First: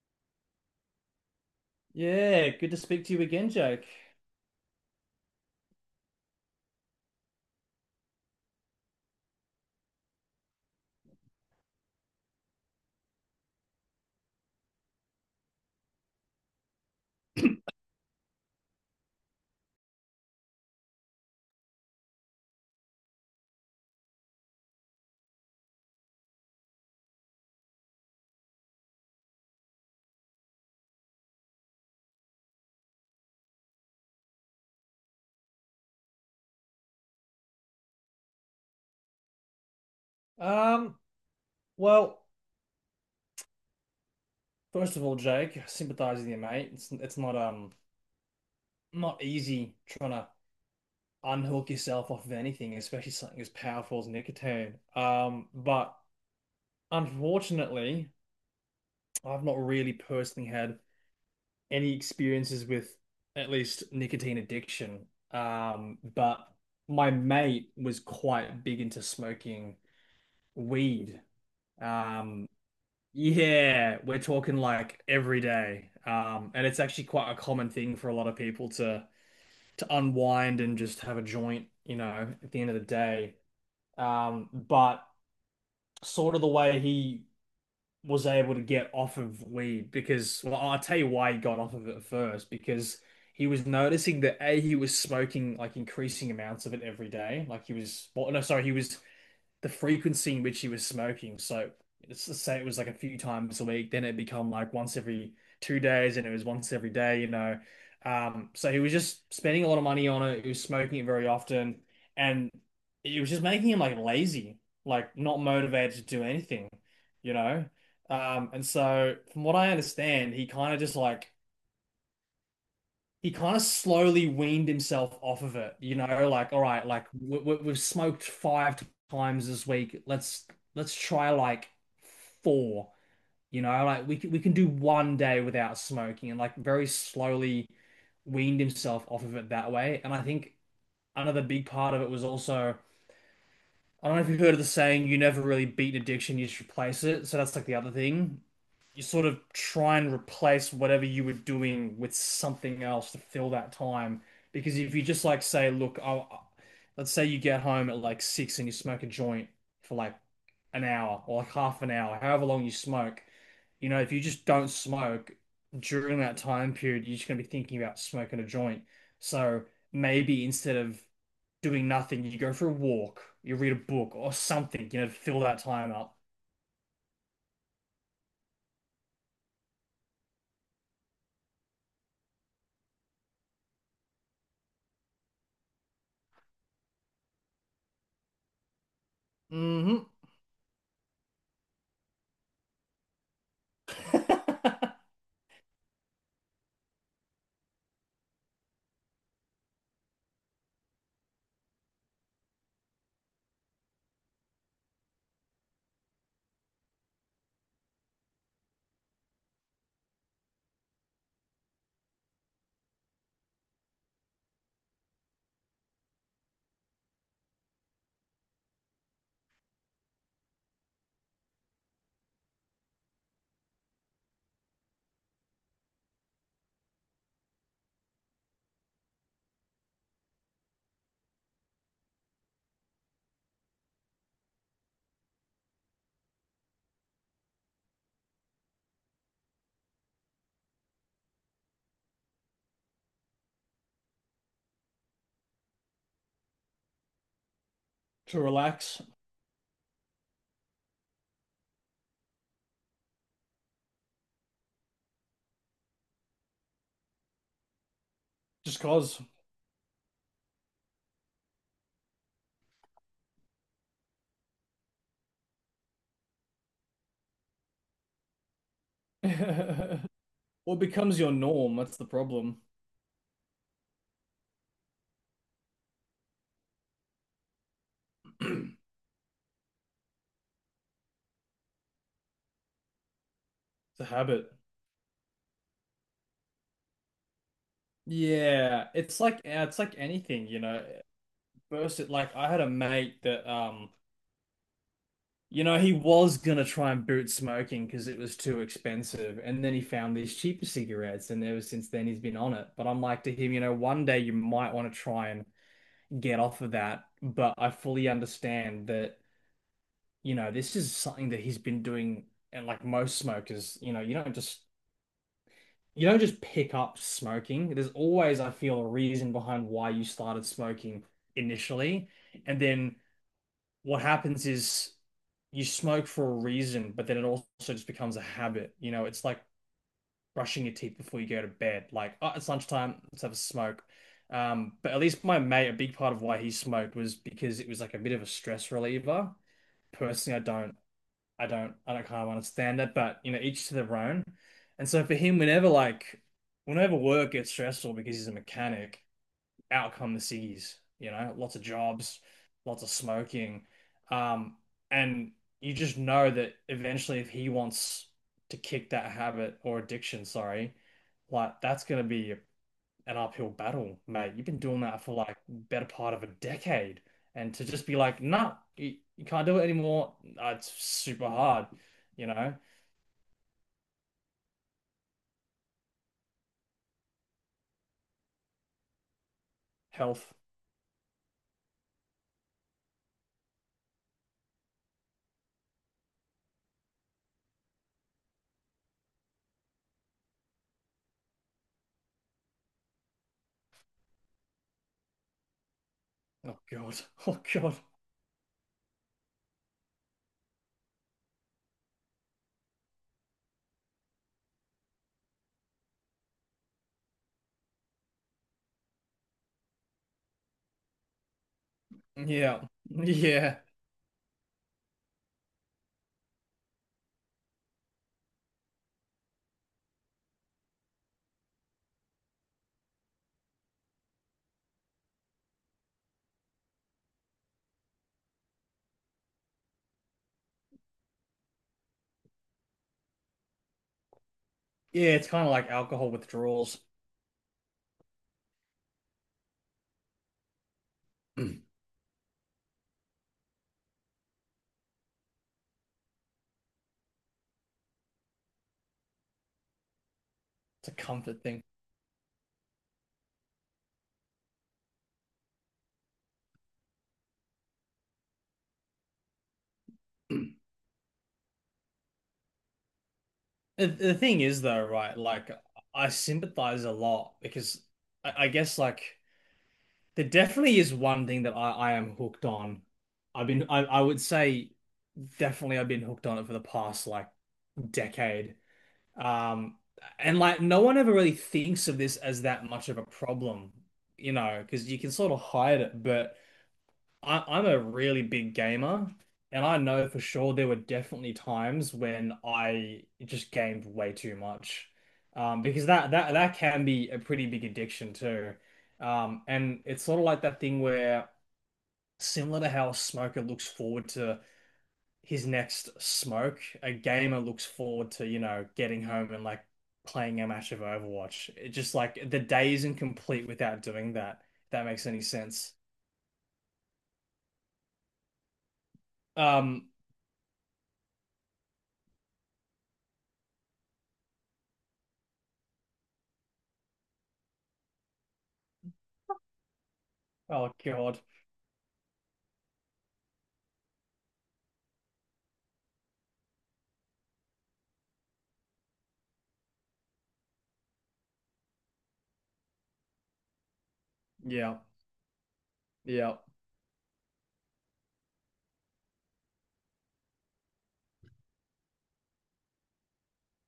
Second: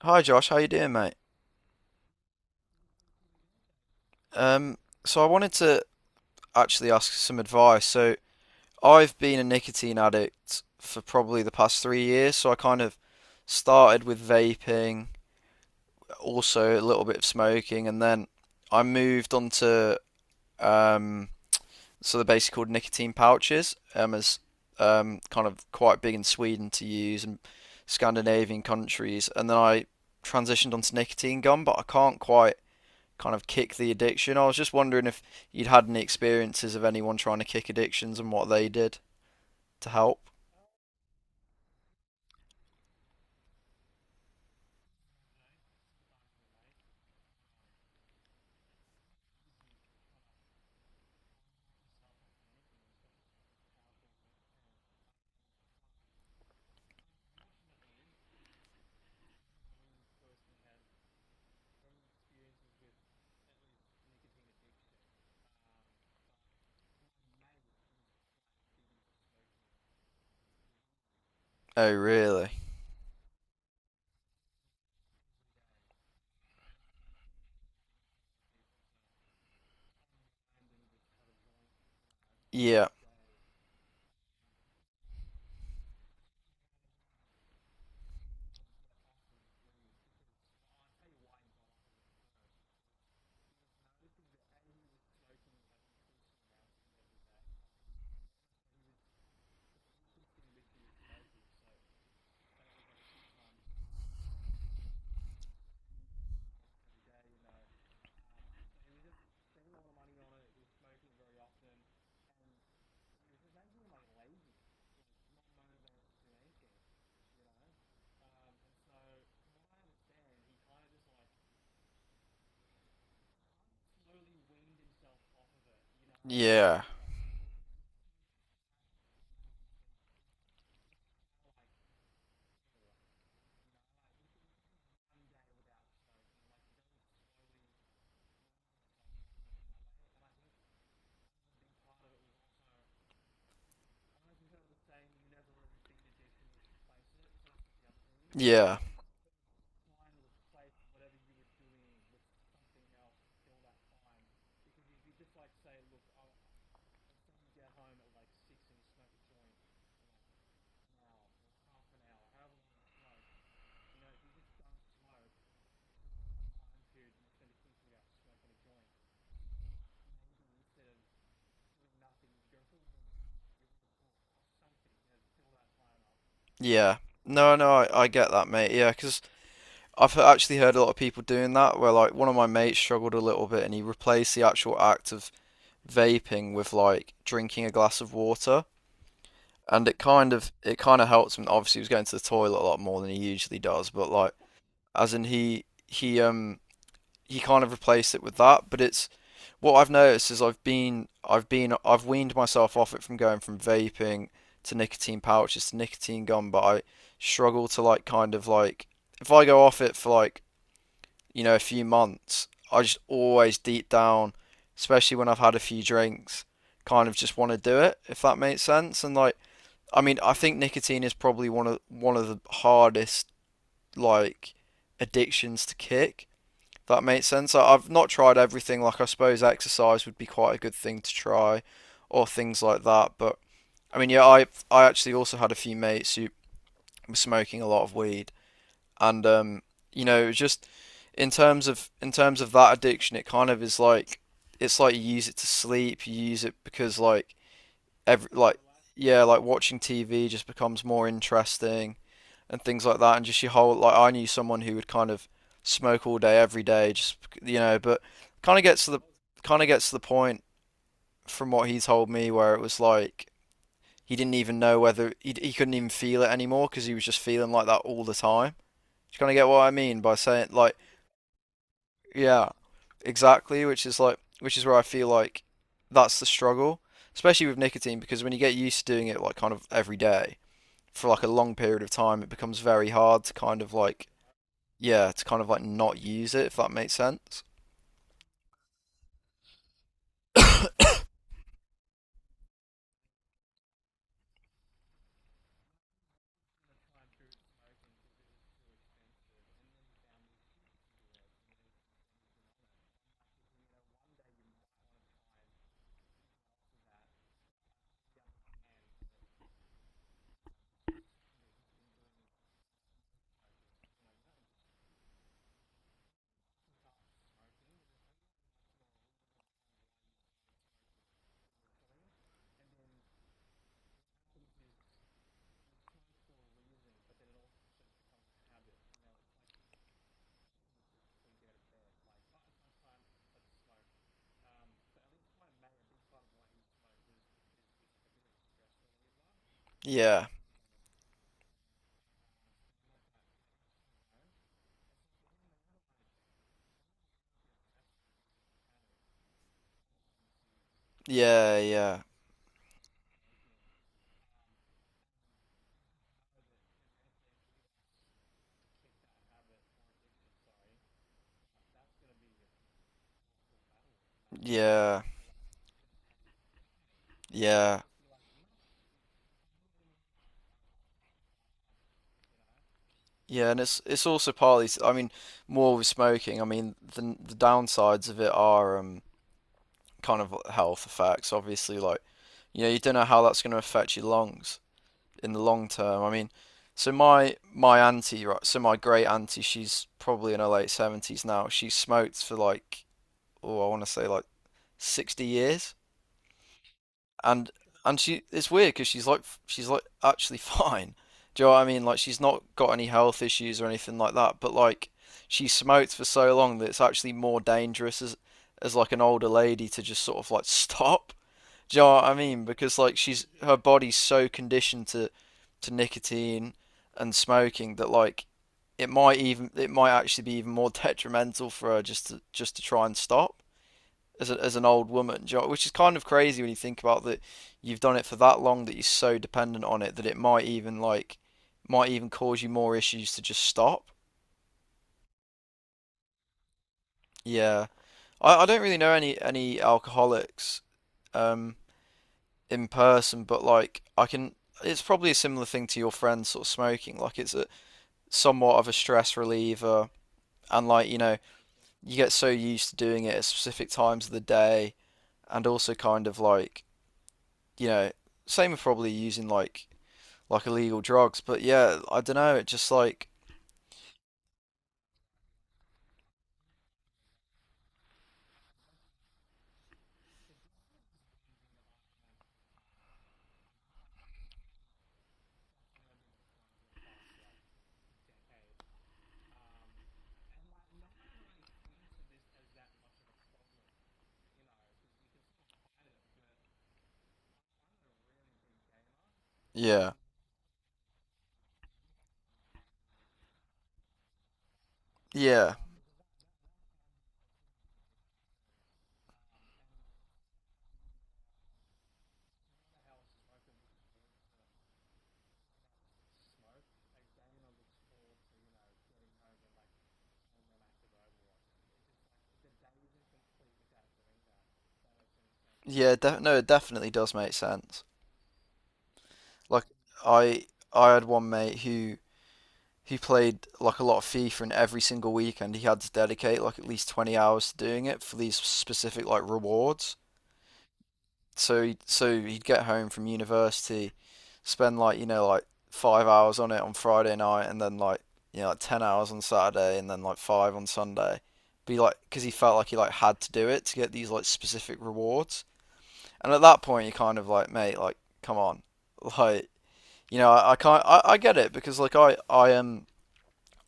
Hi Josh, how you doing, mate? Yeah, good to speak to you again, Jake. Um, so I wanted to actually ask some advice. So I've been a nicotine addict for probably the past 3 years. So I kind of started with vaping, also a little bit of smoking, and then I moved on to um, so they're basically called nicotine pouches, as kind of quite big in Sweden to use and Scandinavian countries, and then I transitioned onto nicotine gum, but I can't quite kind of kick the addiction. I was just wondering if you'd had any experiences of anyone trying to kick addictions and what they did to help. Um, well, first of all, Jake, I sympathize with you, mate. It's not not easy trying to unhook yourself off of anything, especially something as powerful as nicotine. But unfortunately, I've not really personally had any experiences with at least nicotine addiction. But my mate was quite big into smoking weed. Oh, Um, really? Yeah, we're talking like every day. And it's actually quite a common thing for a lot of people to unwind and just have a joint, you know, at the end of the Yeah, day. But sort of the way he was able to get off of weed because, well, I'll tell you why he got off of it at first, because he was noticing that A, he was smoking like increasing amounts of it every day. Like he was, well, no, sorry, he was the frequency in which he was smoking. So let's say it was like a few times a week, then it become like once every 2 days, and it was once every day, you know. So he was just spending a lot of money on it. He was smoking it very often, and it was just making him like lazy, like not motivated to do anything, you know. And so from what I understand, he kind of slowly weaned himself off of it, you know, like all yeah, right, like we've smoked five times this week. Let's try like four, you know, like we can do one day without smoking and like very slowly weaned himself off of it that way. And I think another big part of it was also I don't know if you've heard of the saying, you never really beat an addiction, you just replace it. So that's like the other thing. yeah, You sort of try and replace whatever you were doing with something else to fill that time. Because if you just like say, look, let's say you get home at like six and you smoke a joint for like an hour or like half an hour, however long you smoke. You know, if you just don't smoke during that time period, you're just going to be thinking about smoking a joint. So maybe instead of doing nothing, you go for a walk, you read a book or something, you know, to fill that time up. yeah. No, no, I get that, mate. Yeah, because actually heard a lot of people doing that where, like, one of my mates struggled a little bit and he replaced the actual act of vaping with, like, drinking a glass of water. And it Hmm. kind of it kind of helped him. Obviously, he was going to the toilet a lot more than he usually does, but like, as in he he kind of replaced it with that. But it's what I've noticed is I've weaned myself off it from going from vaping to nicotine pouches to nicotine gum, but I struggle to like kind of like if I go off it for like you know a few months, I just always deep down, especially when I've had a few drinks, kind of just want to do it if that makes sense. And like I mean, I think nicotine is probably one of the hardest like addictions to kick that makes sense. Have not tried everything. Like, I suppose exercise would be quite a good thing to try, or things like that. But I mean, yeah, I actually also had a few mates who were smoking a lot of weed, and you know, it was just in terms of that addiction, it kind of is like it's like you use it to sleep. You use it because like every To like relax, yeah, like watching TV just becomes more interesting and things like that, and just your whole like I knew someone who would kind of smoke all day, every day, just you know, but kind of just gets to the cause. kind of gets to the point from what he told me where it was like he didn't even know whether he couldn't even feel it anymore because he was just feeling like that all the time. Do you kind of get what I mean by saying like What becomes your norm? That's the yeah, problem. exactly, which is like which is where I feel like that's the struggle, especially with nicotine because when you get used to doing it like kind of every day for like a long period of time, it becomes very hard to kind of It's a like habit. yeah, to kind of like not use it, if that makes sense. Yeah, it's like anything, you know. First, it like I had a mate that you know, he was gonna try and boot smoking because it was too expensive, and then he found these cheaper cigarettes, and ever since then he's been on it. But I'm like to him, you know, one day you might want to try and get off of that. But I fully understand that, you know, this is something that he's been doing, and like most smokers, you know, you don't just pick up smoking. There's always, I feel, a reason behind why you started smoking initially, and then what happens is you smoke for a reason, but then it also just becomes a habit. You know, it's like brushing your teeth before you go to bed. Like, oh, it's lunchtime, let's have a smoke. But at least my mate, a big part of why he smoked was because it was like a bit of a stress reliever. Yeah, Personally, I don't kind of understand that, but you know, each to their own. And so for him, whenever work gets stressful because he's a mechanic, out come the ciggies, you know, lots yeah, of yeah, jobs, lots of smoking. Um, and you just know that eventually if he wants to kick that habit or addiction, sorry, like that's gonna be an uphill battle, mate. You've been doing that yeah, for like better part of a decade. And to yeah, just be like, nah, you can't do it anymore, it's super hard, you know? yeah, and it's also partly, I mean, more with smoking. I mean, the downsides of it are kind Health. of health effects, obviously. Like, you know, you don't know how that's going to affect your lungs in the long term. I mean, so my auntie, right, so my great auntie, she's probably in her late 70s now. She smoked for like, oh, I want to say like 60 years. Oh God. Oh and God. and she it's weird because she's like actually fine. Do you know what I mean? Like she's not got any health issues or anything like that, but like she smoked for so long that it's actually more dangerous as like an older lady to just sort of like stop. Do you know what I mean? Yeah. Because like she's Yeah. her body's so conditioned to nicotine and smoking that like it might actually be even more detrimental for her just to try and stop as, a, as an old woman, do you know- which is kind of crazy when you think about that you've done it for that long that you're so dependent on it that it might even like might even cause you more issues to just stop. Yeah, it's kind of like alcohol withdrawals. Yeah. I don't really know any alcoholics um in person, but like I can it's probably a similar thing to your friend sort of smoking. Like it's a somewhat of a stress reliever and like, It's a you know, comfort thing. you get so used to doing it at specific times of the day and also kind of like, you know, same with probably using like illegal drugs. But yeah, I don't know. It just like The thing is though, right? Like I sympathize a lot because I guess like there definitely is one thing that I am hooked on. I would say definitely I've been hooked on it for the past like decade. Um and like no one ever really thinks of this as that much of a problem, you know, because you can sort of hide it, but I'm a really big gamer, and I yeah, know for sure there were definitely times when I just gamed way too much, yeah, because that can be a pretty big addiction too, and it's sort of like that thing where similar to how a smoker looks forward to his next smoke, a gamer looks forward to you know getting home and like playing a match of Overwatch. It just like the day isn't complete without doing that. If that makes any sense. yeah. Def no, it definitely does make sense. Like Um, I I had one mate who he played like a lot of FIFA, and every single weekend he had to dedicate like at least 20 hours to doing it for these specific like rewards. oh God. So he'd get home from university, spend like you know like 5 hours on it on Friday night, and then like you know like 10 hours on Saturday, and then like 5 on Sunday. Be like because he felt like he like had to do it to get these like Yeah. specific rewards. And at Yep. that point, you're kind of like, mate, like come on, like you know I can't I get it because like I am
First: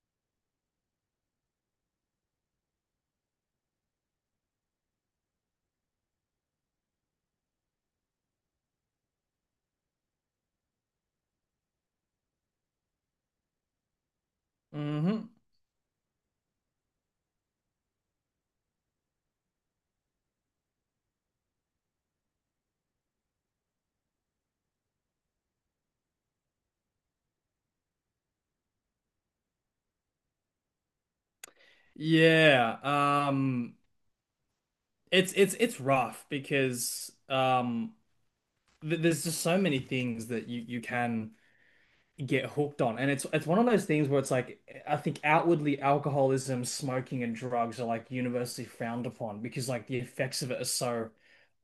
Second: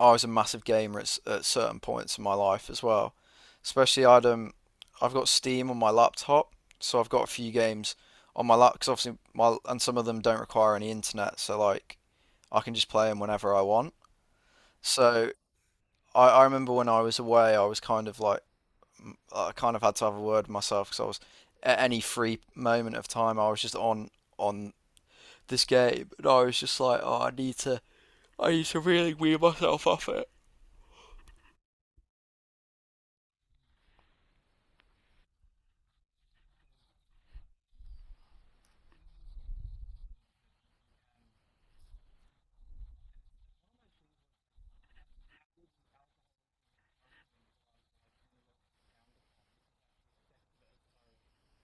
I was a massive gamer at certain points in my life as well. Especially I've got Steam on my laptop, so I've got a few games on my laptop because obviously my and some of them don't require any internet, so like I can just play them whenever I want. Hmm. So I remember when I was away, I was kind of like I kind of had to have a word with myself because I was at any free moment of time, I was just on this game, and I was just like, oh, I need to really wean myself off it. Yeah. Um, it's it's rough because th there's just so many things that you can get hooked on. And it's one of those things where it's like I think outwardly alcoholism, smoking, and drugs are like universally frowned upon because like the effects of it are so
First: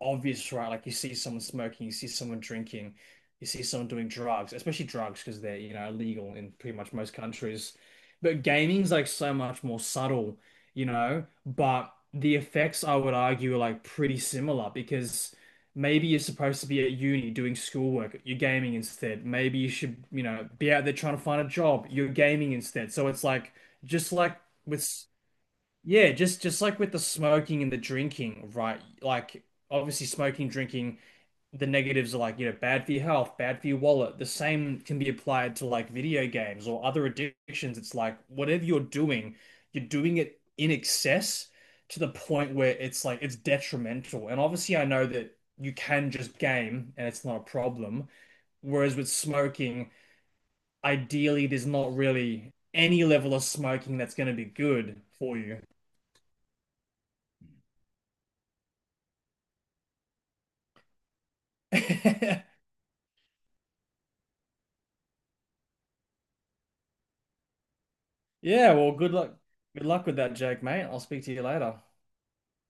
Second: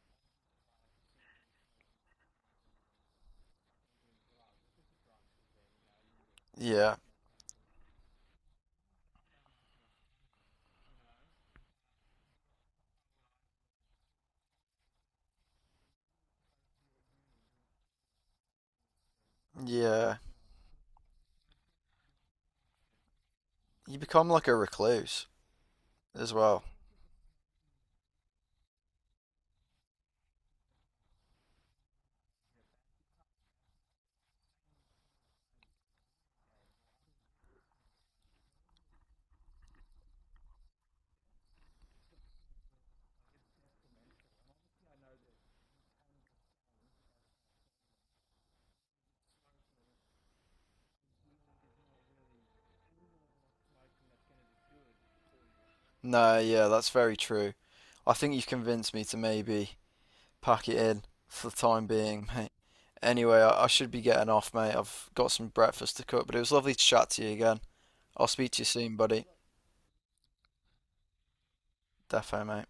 obvious, right? Like you see someone smoking, you see someone drinking, you see someone doing drugs, especially drugs because they're, you know, illegal in pretty much Yeah, most countries. But gaming's like so much more subtle, you know, but the effects I would argue are like pretty similar because maybe you're supposed to be at uni doing schoolwork. You're gaming instead. Maybe you should, yeah. you know, be out there trying to find a job. You're gaming instead. So it's like You just become like like a with recluse yeah, as just well. like with the smoking and the drinking, right? Like obviously smoking, drinking, the negatives are like, you know, bad for your health, bad for your wallet. The same can be applied to like video games or other addictions. It's like whatever you're doing it in excess to the point where it's like it's detrimental. And obviously, I know that you can just game and it's not a problem. Whereas with smoking, ideally, there's not really any level of smoking that's going to be good for you. No, yeah, that's very true. I think you've convinced me to maybe pack it in for the time being, mate. Anyway, I should be getting off, mate. I've got some breakfast to cook, but it was lovely to chat to you again. I'll speak to you Yeah, well, soon, good buddy. luck. Good luck with that, Jake, mate. I'll speak to you later. Defo, mate.